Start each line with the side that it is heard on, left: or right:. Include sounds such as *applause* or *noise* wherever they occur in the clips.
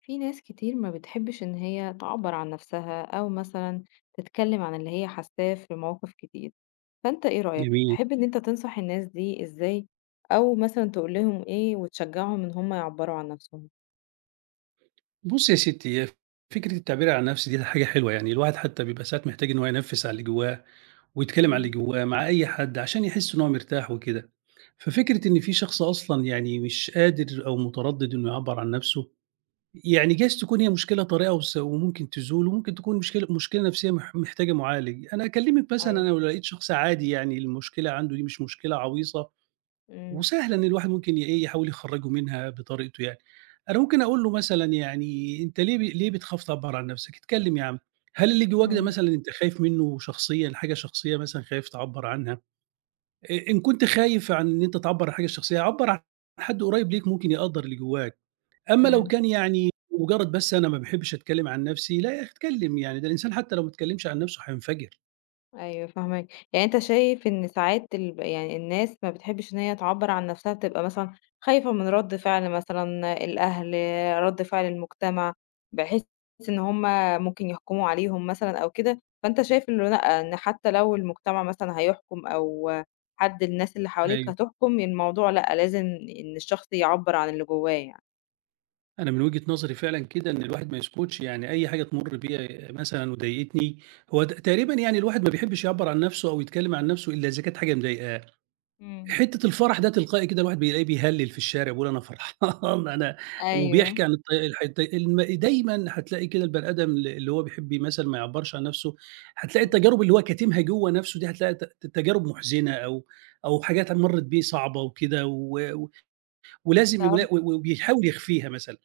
left: في ناس كتير ما بتحبش إن هي تعبر عن نفسها أو مثلا تتكلم عن اللي هي حاساه في مواقف كتير، فأنت إيه رأيك؟
right: جميل.
left: تحب إن أنت تنصح الناس دي إزاي؟ أو مثلا تقول لهم إيه وتشجعهم إن هم يعبروا عن نفسهم؟
right: بُصّي يا ستّي، هي فكرة التعبير عن النَفْس دي حاجة حلوة، يعني الواحد حتى بيبقى ساعات محتاج إن هو ينفِّس على اللي جوّاه ويتكلّم على اللي
left: مم.
right: جوّاه مع أي حد عشان يحس إن هو مرتاح وكده. ففكرة إن في شخص أصلًا يعني مش قادر أو متردِّد إنه يعبّر عن نَفْسه، يعني جايز تكون هي مشكلة طارئة وممكن تزول وممكن تكون مشكلة نَفْسية محتاجة مُعالج. أنا أكلّمِك مثلًا
left: أيوه.
right: أنا لو لقيت شخص عادي يعني المشكلة عنده دي مش مشكلة عويصة
left: امم
right: وسهلة إن الواحد ممكن إيه، يحاول يخرّجه منها بطريقته يعني. أنا ممكن أقول له مثلًا يعني أنت ليه ليه بتخاف تعبّر عن نَفْسك؟ اتكلّم يا عم. هل اللي جواك ده
left: مم.
right: مثلًا أنت خايف منّه شخصيًا، حاجة شخصية مثلًا خايف تعبّر عنها؟ إن كنت خايف عن إن أنت تعبّر عن حاجة شخصية، عبّر عن حد قريب ليك ممكن يقدّر اللي جواك. أمّا لو
left: امم
right: كان يعني مجرّد بس أنا ما باحبش أتكلّم عن نَفْسي، لا يا أخي اتكلّم، يعني ده الإنسان حتى لو ما اتكلّمش عن نَفْسه هينفجر.
left: أيوه فاهماك، يعني أنت شايف إن ساعات يعني الناس ما بتحبش إن هي تعبّر عن نفسها، بتبقى مثلًا خايفة من رَد فعل مثلًا الأهل، رَد فعل المجتمع، بحيث إن هُم ممكن يحكموا عليهم مثلًا أو كده. فأنت شايف إنه لأ، إن حتى لو المجتمع مثلًا هيحكم أو حد الناس اللي حواليك
right: أيوه.
left: هتحكم، الموضوع لأ، لازم إن الشخص يعبّر عن اللي جواه يعني.
right: أنا من وجهة نظري فعلًا كده إن الواحد ما يسكتش، يعني أي حاجة تمُر بيها مثلًا وضايقتني، هو تقريبًا يعني الواحد ما بيحبّش يعبّر عن نَفْسه أو يتكلّم عن نَفْسه إلا إذا كانت حاجة مضايقاه،
left: إمم.
right: حتّة الفرح ده تلقائي كده الواحد بيلاقيه بيهلِّل في الشارع بيقول أنا فرحان *laughs* أنا
left: أيوه،
right: وبيحكي عن الط الحت الم دايمًا هتلاقي كده البني آدم اللي هو بيحب مثلًا ما يعبّرش عن نَفْسه، هتلاقي
left: إمم.
right: التجارب اللي هو كاتمها جوّه نَفْسه دي هتلاقي تجارب مُحزِنة أو حاجات مرّت بيه صعبة وكده ولازم
left: طب
right: وبيحاول يخفيها مثلًا،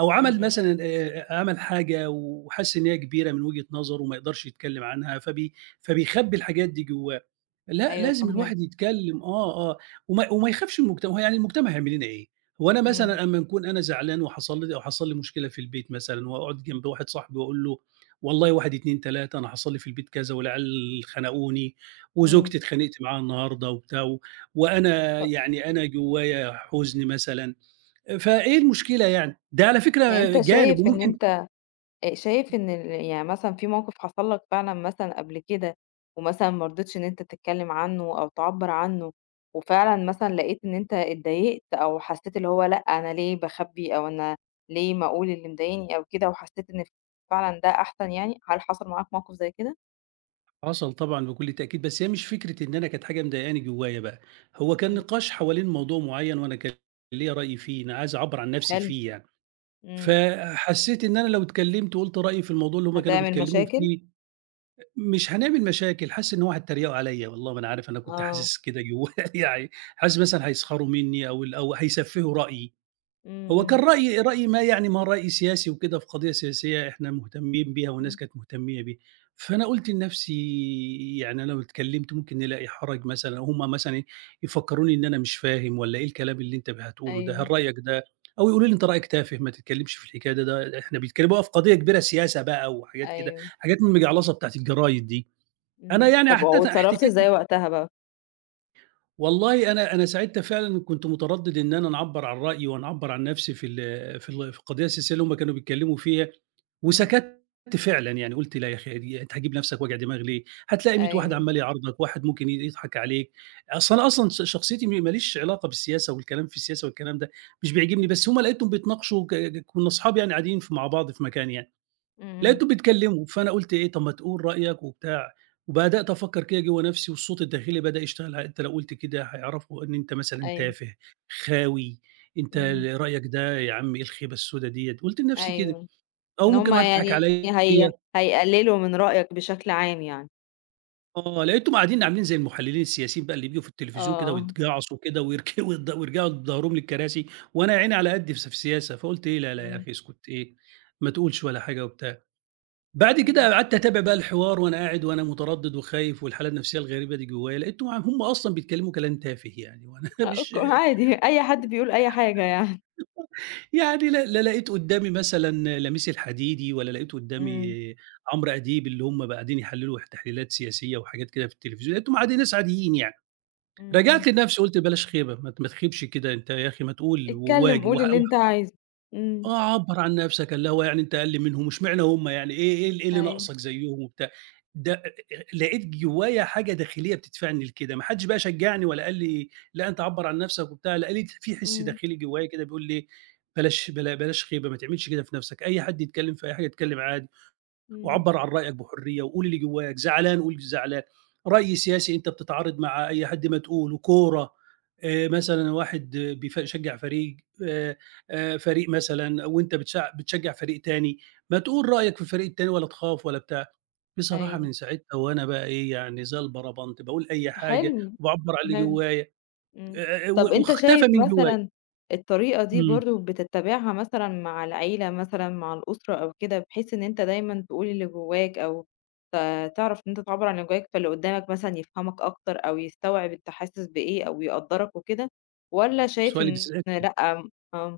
right: أو
left: إمم،
right: عمل
left: إمم،
right: مثلًا عمل حاجة وحَس إن هي كبيرة من وجهة نظره وما يقدرش يتكلّم عنها، فبيخبّي الحاجات دي جوّاه. لأ،
left: أيوه
right: لازم
left: فاهماك،
right: الواحد يتكلّم آه، آه، وما يخافش من المجتمع، هو يعني المجتمع هيعمل لنا إيه؟ هو أنا
left: إمم،
right: مثلًا أمّا نكون أنا زعلان وحصل لي مشكلة في البيت مثلًا وأقعد جنب واحد صاحبي وأقول له والله 1، 2، 3 أنا حصل لي في البيت كذا والعيال خنقوني
left: إمم.
right: وزوجتي اتخانقت معاها النهارده وبتاع وأنا
left: طب
right: يعني أنا جوايا حزن مثلًا، فإيه المشكلة يعني؟ ده على
left: يعني
right: فكرة
left: أنت
right: جانب
left: شايف إن
right: وممكن
left: أنت شايف إن يعني مثلًا في موقف حصل لك فعلًا مثلًا قبل كده، ومثلًا ما رضيتش إن أنت تتكلم عنه أو تعبّر عنه، وفعلًا مثلًا لقيت إن أنت اتضايقت أو حسيت اللي هو لأ، أنا ليه باخبّي أو أنا ليه ما أقول اللي مضايقني أو كده، وحسيت إن فعلًا ده أحسن يعني. هل حصل معاك موقف زي كده؟
right: حصل طبعًا بكل تأكيد، بس هي مش فكرة إن أنا كانت حاجة مضايقاني جوايا بقى، هو كان
left: إمم،
right: نقاش حوالين موضوع معيّن وأنا كان ليّا رأي فيه، أنا عايز أعبّر عن نفسي
left: حلو،
right: فيه يعني،
left: إمم.
right: فحسيت إن أنا لو اتكلمت وقُلت رأيي في الموضوع اللي هُم كانوا
left: هتعمل
right: بيتكلموا
left: مشاكل؟
right: فيه، مش هنعمل مشاكل، حاسس إن هُم هيتريقوا عليّا، والله ما أنا عارف أنا كنت
left: آه،
right: حاسس كده جوايا *laughs* يعني، حاسس مثلًا هيسخروا منّي أو هيسفّهوا رأيي.
left: إمم،
right: هو كان
left: إمم،
right: رأي رأي ما يعني ما رأي سياسي وكده في قضية سياسية إحنا مهتمين بيها والناس
left: إمم،
right: كانت مهتمية بيه، فأنا قُلت لنفسي يعني أنا لو اتكلمت ممكن نلاقي حرج مثلًا أو هم مثلًا إيه، يفكروني إن أنا مش فاهم والّا إيه الكلام اللي أنت هتقوله ده،
left: أيوه،
right: هل رأيك ده أو يقولوا لي أنت رأيك تافه ما تتكلمش في الحكاية ده، ده إحنا بيتكلموا بقى في قضية كبيرة سياسة بقى وحاجات كده،
left: أيوه،
right: حاجات من المجعلصة بتاعة الجرايد دي. أنا
left: إمم.
right: يعني
left: طب
right: حتى
left: واتصرّفت
right: احتكاكي
left: إزاي وقتها بقى؟
right: والله أنا ساعتها فعلًا كنت متردد إن أنا أعبّر عن رأيي وأنا أعبّر عن نفسي في القضية السياسية اللي هُم كانوا بيتكلموا فيها،
left: إمم،
right: وسكتّ فعلًا يعني قُلت لا يا أخي دي أنت هتجيب نفسك وجع دماغ ليه؟ هتلاقي 100 واحد
left: أيوه،
right: عمّال يعارضك، واحد ممكن يضحك عليك، أصل أنا أصلًا شخصيتي ما ليش علاقة بالسياسة والكلام في السياسة والكلام ده، مش بيعجبني،
left: إمم،
right: بس هُم لقيتهم بيتناقشوا كنا أصحاب يعني قاعدين مع بعض في مكان يعني،
left: إمم، إمم،
right: لقيتهم بيتكلموا، فأنا قُلت إيه، طب ما تقول رأيك وبتاع، وبدأت أفكّر كده جوّه نفسي والصوت الداخلي بدأ يشتغل أنت لو قُلت كده هيعرفوا إن أنت مثلًا
left: أيوه.
right: تافه، خاوي، أنت
left: إمم،
right: رأيك ده يا عم إيه الخيبة السودا ديّة، قُلت لنفسي كده،
left: أيوه،
right: أو
left: إن
right: ممكن
left: هُم
right: واحدة تضحك
left: يعني
right: عليَّ،
left: هي هيقللوا من رأيك بشكل عام يعني.
right: آه، لقيتهم قاعدين عاملين زي المحللين السياسيين بقى اللي بييجوا في التلفزيون كده
left: آه.
right: ويتجعصوا كده ويرك ويد *laughs* ويرجعوا بضهرهم للكراسي، وأنا يا عيني على قدّي في السياسة، فقُلت إيه، لا، لا يا
left: إمم،
right: أخي اسكت إيه، ما تقولش ولا حاجة وبتاع. بعد
left: إمم.
right: كده قعدت أتابع بقى الحوار وأنا قاعد وأنا متردد وخايف والحالة النفسيّة الغريبة دي جوّايا، لقيتهم هم أصلًا بيتكلّموا كلام تافه يعني وأنا *laughs*
left: أ
right: مش
left: ك عادي أي حد بيقول أي حاجة يعني.
right: يعني لا لا لقيت قدّامي مثلًا لميس الحديدي ولا لقيت قدّامي
left: إمم،
right: عمرو أديب اللي هم بقى قاعدين يحلّلوا تحليلات سياسية وحاجات كده في التلفزيون، لقيتهم عادي ناس عاديين يعني.
left: إمم، إمم.
right: رجعت لنفسي قُلت بلاش خيبة، ما ت ما تخيبش كده أنت يا أخي ما تقول
left: اتكلم
right: وواجه
left: قُل اللي أنت عايزه. إمم،
right: آه، عبّر عن نَفْسك، اللي هو يعني أنت أقل منهم، واشمعنى هُم يعني إيه اللي
left: أيوه،
right: ناقصك زيّهم وبتاع، ده أ أ لقيت جوّايا حاجة داخلية بتدفعني لكده، ما حدّش بقى شجّعني ولا قال لي لأ أنت عبّر عن نَفْسك وبتاع، لأ لقيت في حِس
left: إمم،
right: داخلي جوّايا كده بيقول لي بلاش خيبة، ما تعملش كده في نَفْسك، أي حد يتكلّم في أي حاجة اتكلّم عادي.
left: إمم،
right: وعبّر عن رأيك بحرية وقول اللي جواك، زعلان قُل زعلان، رأي سياسي أنت بتتعارض مع أي حد ما تقوله، كورة مثلًا واحد شجّع فريق آآ، فريق مثلًا وأنت بتشجّع فريق تاني، ما تقول رأيك في الفريق التاني ولا تخاف ولا بتاع. بصراحة
left: أيوه،
right: من ساعتها وأنا بقى إيه، يعني زي البربنت باقول أي حاجة
left: حلو،
right: وباعبّر عن اللي
left: حلو.
right: جوايا
left: إمم. طب
right: و
left: أنت
right: واختفى
left: شايف
right: من جوايا.
left: مثلًا الطريقة دي
right: إمم،
left: برضه بتتّبعها مثلًا مع العيلة مثلًا، مع الأسرة أو كده، بحيث إن أنت دايمًا تقول اللي جواك أو ت تعرف إن أنت تعبّر عن اللي جواك، فاللي قدّامك مثلًا يفهمك أكتر أو يستوعب أنت حاسس بإيه أو يقدّرك وكده، والّا شايف
right: سؤالِك
left: إن
right: ذكي.
left: لأ. آه،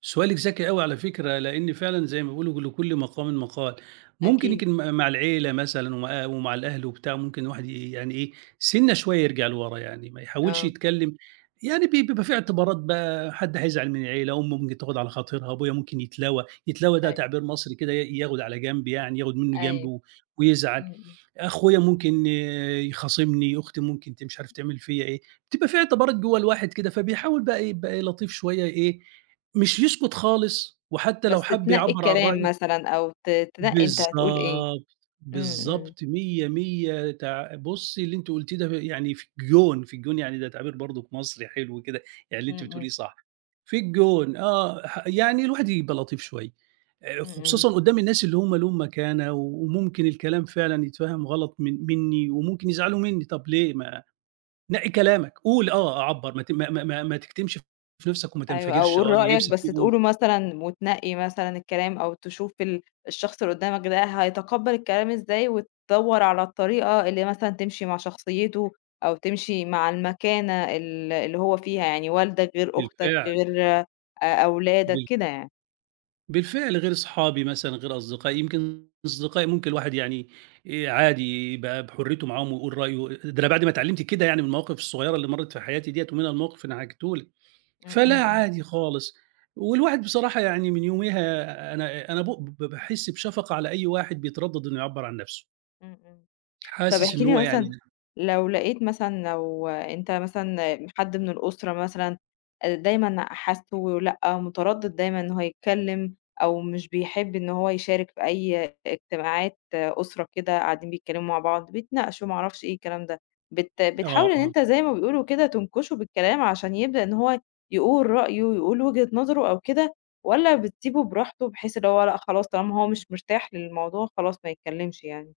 right: سؤالِك ذكي أوي على فكرة، لإن فعلًا زي ما بيقولوا لكل مقام مقال، ممكن
left: أكيد،
right: يمكن م مع العيلة مثلًا ومع الأهل وبتاع، ممكن الواحد يعني إيه، سِنّة شوية يرجع لورا يعني، ما يحاولش
left: آه،
right: يتكلّم يعني بيبقى في اعتبارات بقى، حد هيزعل من العيلة، أمه ممكن تاخد على خاطرها، أبويا ممكن يتلوى، يتلوى ده
left: أيوه،
right: تعبير مصري كده ياخد على جنب يعني، ياخد منّه جنب
left: أيوه،
right: ويزعل.
left: إمم، إمم.
right: أخويا ممكن يخاصمني، أختي ممكن مش عارف تعمل فيّا إيه، بتبقى في اعتبارات جوّه الواحد كده، فبيحاول بقى يبقى لطيف شوية إيه، مش يسكت خالص، وحتى لو
left: بس
right: حَب
left: تنقّي
right: يعبّر عن
left: الكلام
right: رأيه
left: مثلًا أو تنقّي أنت هتقول إيه.
right: بالضبط،
left: إمم، إمم،
right: بالضبط، مِيّة، مِيّة بُصّي اللي أنتِ قُلتيه ده يعني في الجون، في الجون يعني ده تعبير برضُك مصري حلو كده، يعني اللي أنتِ
left: إمم،
right: بتقوليه
left: إمم،
right: صح، في الجون آه، يعني الواحد يبقى لطيف شوية،
left: إمم، إمم.
right: خصوصًا قدّام الناس اللي هُم ليهم مكانة وممكن الكلام فعلًا يتفهَم غلط منّي وممكن يزعلوا منّي، طَب ليه ما نقّي كلامك، قُل آه، عبّر ما ت ما ما ما ما تكتمش في نَفْسك وما
left: أيوه، أو
right: تنفجرش
left: قُل
right: آه، اللي
left: رأيك
right: نِفْسك
left: بس
right: فيه قُل،
left: تقوله مثلًا وتنقّي مثلًا الكلام أو تشوف الشخص اللي قدّامك ده هيتقبّل الكلام إزاي، وتدوّر على الطريقة اللي مثلًا تمشي مع شخصيته أو تمشي مع المكانة اللي هو فيها، يعني والدك غير أختك
right: بالفعل،
left: غير أولادك
right: بال
left: كده يعني.
right: بالفعل غير أصحابي مثلًا، غير أصدقائي، يمكن أصدقائي ممكن الواحد يعني عادي يبقى بحُريته معاهم ويقول رأيه، ده أنا بعد ما اتعلمت كده يعني من المواقف الصغيّرة اللي مرّت في حياتي ديّة ومنها الموقف اللي أنا حكيته لِك،
left: إمم، إمم،
right: فلا
left: إمم،
right: عادي خالص. والواحد بصراحة يعني من يوميها أنا باحس بشفقة على أي واحد بيتردّد إنه يعبّر عن نَفْسه،
left: إمم، إمم. طب
right: حاسس
left: احكِ
right: إن هو
left: لي
right: يعني
left: مثلًا، لو لقيت مثلًا، لو أنت مثلًا حد من الأسرة مثلًا دايمًا حاسّه لأ، متردد دايمًا إن هو يتكلّم أو مش بيحب إن هو يشارك في أي اجتماعات أسرة كده قاعدين بيتكلّموا مع بعض، بيتناقشوا ما أعرفش إيه الكلام ده،
right: آه،
left: بتحاول إن
right: آه.
left: أنت زي ما بيقولوا كده تنكشه بالكلام عشان يبدأ إن هو يقول رأيه، يقول وجهة نظره أو كده، والّا بتسيبه براحته بحيث اللي هو لأ خلاص طالما هو مش مرتاح للموضوع خلاص ما يتكلّمش يعني؟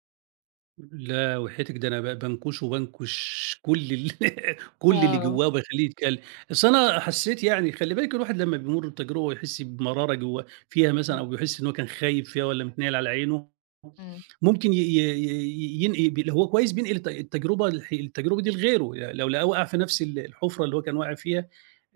right: لا وحياتِك ده أنا بانكُشه وبانكُش كل ال *laughs* كل اللي
left: آه،
right: جوّاه وباخلّيه يتكلم، أصل أنا حسّيت يعني خلّي بالِك الواحد لمّا بيمُر بتجربة ويحس بمرارة جوّاه فيها مثلًا أو
left: إمم.
right: بيحس إن هو كان خايب فيها والّا متنيّل على عينه،
left: إمم،
right: ممكن ي ي ي ينقل لو هو كويس بينقل التجربة دي لغيره، لو لقاه وقع في نفس الحُفرة اللي هو كان واقع فيها،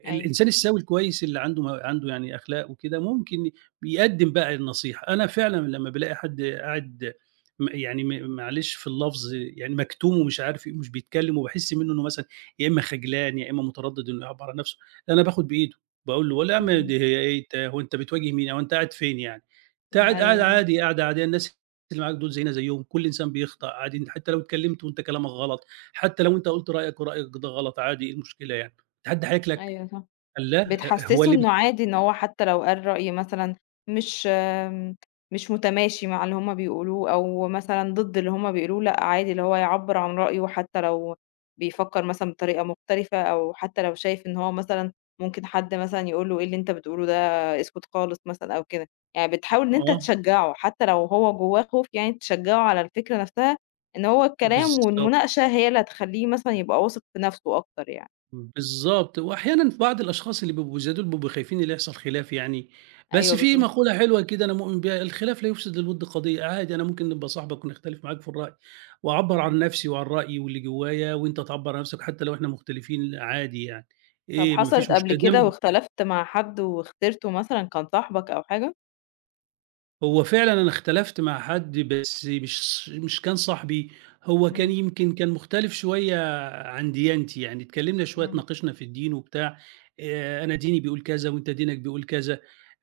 left: أيوه،
right: الإنسان السوي الكويس اللي عنده يعني أخلاق وكده ممكن يقدّم بقى النصيحة، أنا فعلًا لمّا بالاقي حد قاعد يعني معلش في اللفظ يعني مكتوم ومش عارف إيه، ومش بيتكلم وباحس منّه إنه مثلًا يا إمّا خجلان يا إمّا متردد إنه يعبّر عن نَفْسه، لا، أنا باخد بإيده، باقول له: "والله يا
left: إمم،
right: عم
left: إمم،
right: دي هي إيه أنت هو أنت بتواجه مين، هو أنت قاعد فين يعني؟ أنت
left: إمم،
right: قاعد
left: أيوه صح،
right: عادي، قاعدة عادية، الناس اللي معاك دول زينا زيّهم، كل إنسان بيخطأ عادي، أنت حتى لو اتكلمت وأنت كلامك غلط، حتى لو أنت قُلت رأيك ورأيك ده غلط عادي، إيه المشكلة يعني؟ أنت حد هياكلك؟"
left: أيوه صح.
right: قال: "لأ، هو
left: بتحسّسه
right: اللي
left: إنه
right: بيك"
left: عادي إن هو حتى لو قال رأي مثلًا مش آمم، مش متماشي مع اللي هُم بيقولوه أو مثلًا ضد اللي هُم بيقولوه، لأ عادي اللي هو يعبّر عن رأيه حتى لو بيفكّر مثلًا بطريقة مختلفة، أو حتى لو شايف إن هو مثلًا ممكن حد مثلًا يقول له إيه اللي أنت بتقوله ده، اسكت خالص مثلًا أو كده، يعني بتحاول إن أنت
right: آه،
left: تشجّعه حتى لو هو جوّاه خوف، يعني تشجّعه على الفكرة نفْسها، إن هو الكلام
right: بالضبط.
left: والمناقشة هي اللي هتخلّيه مثلًا يبقى واثق في نفْسه أكتر يعني.
right: بالضبط، وأحيانًا في بعض الأشخاص اللي بيبقوا زي دول بيبقوا خايفين اللي يحصل خلاف يعني، بس
left: أيوه
right: في
left: بالضبط.
right: مقولة حلوة كده أنا مؤمن بيها، "الخلاف لا يفسد للوِد قضية." عادي أنا ممكن نبقى صاحبك ونختلف معاك في الرأي، وأعبّر
left: إمم.
right: عن نفسي وعن رأيي واللي جوايا وأنت تعبّر عن نفسك حتى لو إحنا مختلفين عادي يعني،
left: طب
right: إيه ما فيش
left: حصلت قبل
right: مشكلة. ده
left: كده واختلفت مع حد وخسرته مثلًا، كان صاحبك أو حاجة؟
right: هو فعلًا أنا اختلفت مع حد بس مش كان صاحبي، هو كان
left: إمم،
right: يمكن كان مختلف شوية عن ديانتي، يعني اتكلمنا شوية
left: إمم،
right: اتناقشنا في الدين وبتاع، أنا ديني بيقول كذا وأنت دينك بيقول كذا،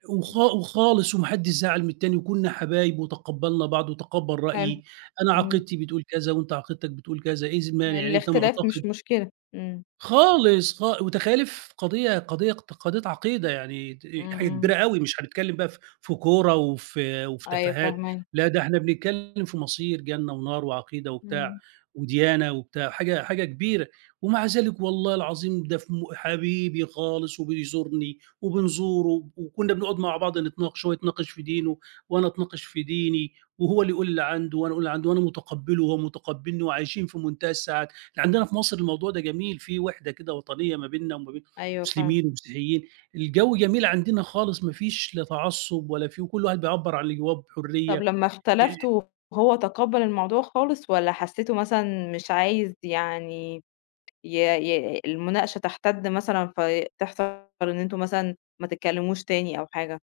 left: إمم،
right: وخالص وما حدش زعل من التاني وكنا حبايب وتقبلنا بعض وتقبل
left: حلو،
right: رأيي، أنا
left: إمم،
right: عقيدتي بتقول كذا وأنت عقيدتك بتقول كذا، إيه المانع يعني أنت
left: الاختلاف مش
right: معتقد.
left: مشكلة، إمم،
right: خالص وتخيّلي في قضية عقيدة يعني
left: إمم،
right: حاجة
left: إمم،
right: كبيرة أوي، مش هنتكلّم بقى في كورة وفي
left: أيوه
right: تفاهات،
left: فاهماك،
right: لا ده إحنا بنتكلّم في مصير جنة ونار وعقيدة وبتاع،
left: إمم،
right: وديانة وبتاع، حاجة حاجة كبيرة، ومع ذلك والله العظيم ده في حبيبي خالص وبيزورني وبنزوره وكُنّا بنقعد مع بعض نتناقش، هو يتناقش في دينه وأنا أتناقش في ديني، وهو اللي يقول اللي عنده وأنا أقول اللي عندي وأنا مُتقبّله وهو مُتقبّلني وعايشين في منتهى السعادة. إحنا عندنا في مصر الموضوع ده جميل، في وِحدة كده وطنية ما بيننا وما بين
left: أيوه فعلًا.
right: مسلمين ومسيحيين، الجو جميل عندنا خالص ما فيش لا تعصُّب ولا في وكل واحد بيعبّر عن اللي جواه
left: طب
right: بحُرية.
left: لمّا اختلفتوا، هو تقبّل الموضوع خالص والّا حسيته مثلًا مش عايز يعني ي ي المناقشة تحتد مثلًا، فتحصل إن أنتم مثلًا ما تتكلموش تاني أو حاجة؟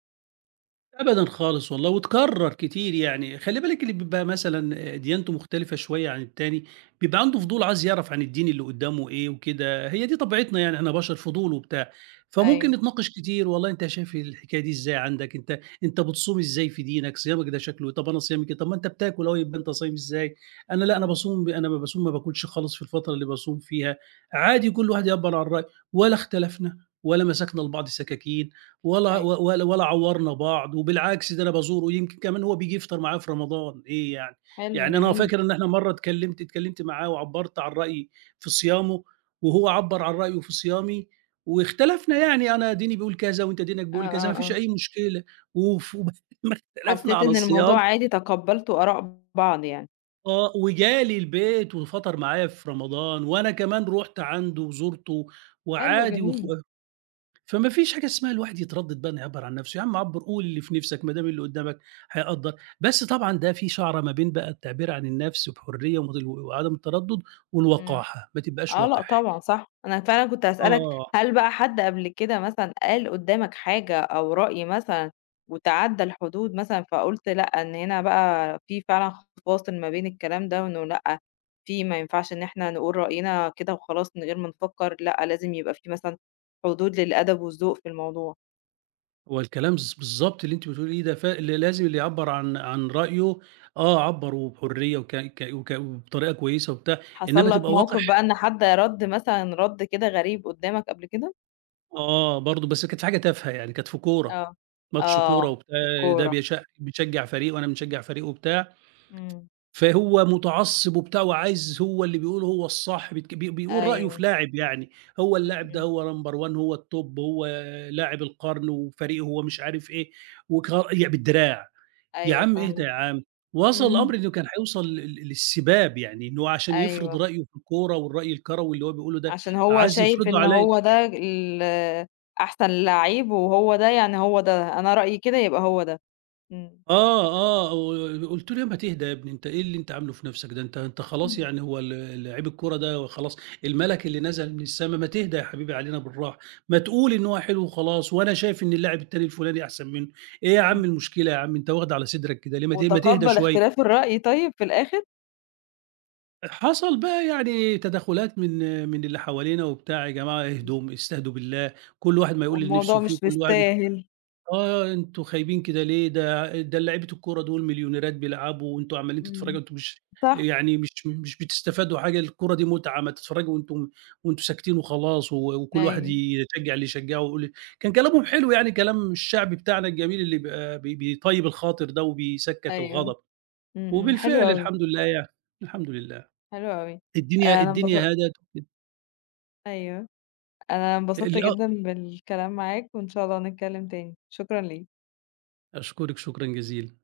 right: أبدًا خالص والله، وتكرّر كتير يعني، خلّي بالِك اللي بيبقى مثلًا ديانته مختلفة شوية عن التاني، بيبقى عنده فضول
left: إمم،
right: عايز يعرف عن الدين اللي قدّامه إيه وكده، هي دي طبيعتنا يعني إحنا بشر فضول وبتاع، فممكن
left: أيوه،
right: نتناقش كتير والله أنت شايف الحكاية دي إزاي عندك، أنت بتصوم إزاي في دينك، صيامك ده شكله إيه، طب أنا صيامي كده، طب ما أنت بتاكل أهو يبقى أنت صايم إزاي، أنا لأ أنا
left: إمم،
right: باصوم ب أنا ما باصوم ما باكلش خالص في الفترة اللي باصوم فيها، عادي كل واحد يعبّر عن رأيه، ولا اختلفنا ولا مسكنا لبعض سكاكين. ولا
left: أيوه،
right: و ولا ولا عوّرنا بعض، وبالعكس ده أنا بازوره ويمكن كمان هو بييجي يفطر معايا في رمضان، إيه يعني؟
left: حلو
right: يعني أنا
left: جميل،
right: فاكر إن إحنا مرّة اتكلّمت معاه وعبّرت عن رأيي في صيامه، وهو عبّر عن رأيه في صيامي، واختلفنا يعني أنا ديني بيقول كذا وأنت دينك
left: آه،
right: بيقول كذا، ما
left: آه،
right: فيش
left: آه.
right: أي مشكلة، *laughs* وبعد ما اختلفنا
left: حسّيت
right: على
left: إن الموضوع
right: الصيام.
left: عادي، تقبّلت آراء بعض يعني.
right: آه، وجالي البيت وفطر معايا في رمضان، وأنا كمان رُحت عنده وزُرته
left: حلو
right: وعادي
left: جميل.
right: فما فيش حاجة اسمها الواحد يتردد بقى إنه يعبّر عن نَفْسه، يا عم عبّر قُل اللي في نِفْسك ما دام اللي قُدّامك هيقدّر، بس طبعًا ده في شَعرة ما بين بقى التعبير عن النَفْس بحُرية وما تل وعدم التردُّد
left: إمم.
right: والوقاحة، ما تبقاش
left: آه، لأ
right: وقِح.
left: طبعًا صح. أنا فعلًا كنت هاسألك،
right: آه،
left: هل بقى حد قبل كده مثلًا قال قُدّامك حاجة أو رأي مثلًا وتعدّى الحدود مثلًا، فقُلت لأ، إن هنا بقى في فعلًا فاصل ما بين الكلام ده وإنه لأ، في ما ينفعش إن إحنا نقول رأينا كده وخلاص من غير ما نفكّر، لأ لازم يبقى في مثلًا حدود للأدب والذوق في الموضوع.
right: هو الكلام بالضبط اللي أنتِ بتقوليه ده ف ل لازم اللي يعبّر عن رأيه. آه، عبّر وبحُرية وك ك وك وبطريقة كويسة وبتاع، إنّما
left: حصل لك
right: تبقى وَقِح.
left: موقف بقى إن حد رَد مثلًا، رَد كده غريب قُدّامك قبل كده؟
right: آه، برضه بس كانت في حاجة تافهة يعني، كانت في كورة،
left: آه،
right: ماتش كورة
left: آه،
right: وبتاع، ده
left: الكورة،
right: بيشجّع فريق وأنا بنشجّع فريق وبتاع،
left: إمم.
right: فهو متعصب وبتاع وعايز هو اللي بيقول هو الصح بيتك بي بيقول رأيه في
left: أيوه،
right: لاعب يعني، هو
left: إمم،
right: اللاعب ده
left: إمم.
right: هو number one هو الtop هو لاعب القرن وفريقه هو مش عارف إيه، يعني بالدراع، يا
left: أيوه
right: عم اهدى
left: فاهماك،
right: يا عم، وصل الأمر
left: إمم،
right: إنه كان هيوصل للسباب يعني إن هو عشان يفرض
left: أيوه،
right: رأيه في الكورة والرأي الكروي اللي هو بيقوله ده،
left: عشان هو
right: عايز
left: شايف
right: يفرضه
left: إن
right: عليَّ.
left: هو ده أحسن لعيب وهو ده يعني هو ده، أنا رأيي كده يبقى هو ده. إمم.
right: آه، آه، و قُلت له: "يا ما تهدى يا ابني، أنت إيه اللي أنت عامله في نَفْسك ده؟ أنت خلاص
left: إمم.
right: يعني هو لعيب الكورة ده خلاص المَلَك اللي نزل من السما، ما تهدى يا حبيبي علينا بالراحة، ما تقول إن هو حلو وخلاص وأنا شايف إن اللاعب التاني الفُلاني أحسن منّه، إيه يا عم
left: إمم.
right: المشكلة يا عم أنت واخد على صدرك كده ليه؟ ما تهدى
left: وتقبّل
right: شوية."
left: اختلاف الرأي طيب في الآخر،
right: حصل بقى يعني تدخُّلات من اللي حوالينا وبتاع، يا جماعة
left: إمم.
right: اهدوا، استهدوا بالله، كل واحد ما يقول اللي نِفْسه
left: والموضوع
right: فيه
left: مش
right: وكل واحد.
left: مستاهل.
right: آه، آه، أنتم خايبين كده ليه؟ ده لعيبة الكورة دول مليونيرات بيلعبوا وأنتم عمّالين تتفرّجوا،
left: إمم.
right: أنتم مش
left: صح،
right: يعني مش بتستفادوا حاجة، الكورة دي متعة، ما تتفرّجوا وأنتم ساكتين وخلاص و وكل واحد
left: أيوه،
right: يشجّع اللي يشجّعه ويقول إيه. كان كلامهم حلو يعني كلام الشعبي بتاعنا الجميل اللي بيبقى بيطيّب الخاطر ده وبيسكّت
left: أيوه،
right: الغضب،
left: إمم، إمم، حلو
right: وبالفعل
left: أوي،
right: الحمد لله يعني، الحمد لله.
left: حلو أوي.
right: الدنيا
left: أنا انبس
right: الدنيا هدَت.
left: أيوه. أنا انبسطت
right: آه،
left: جدًا بالكلام معاك، وإن شاء الله نتكلم تاني. شكرًا ليك.
right: أشكرِك شكرًا جزيلًا.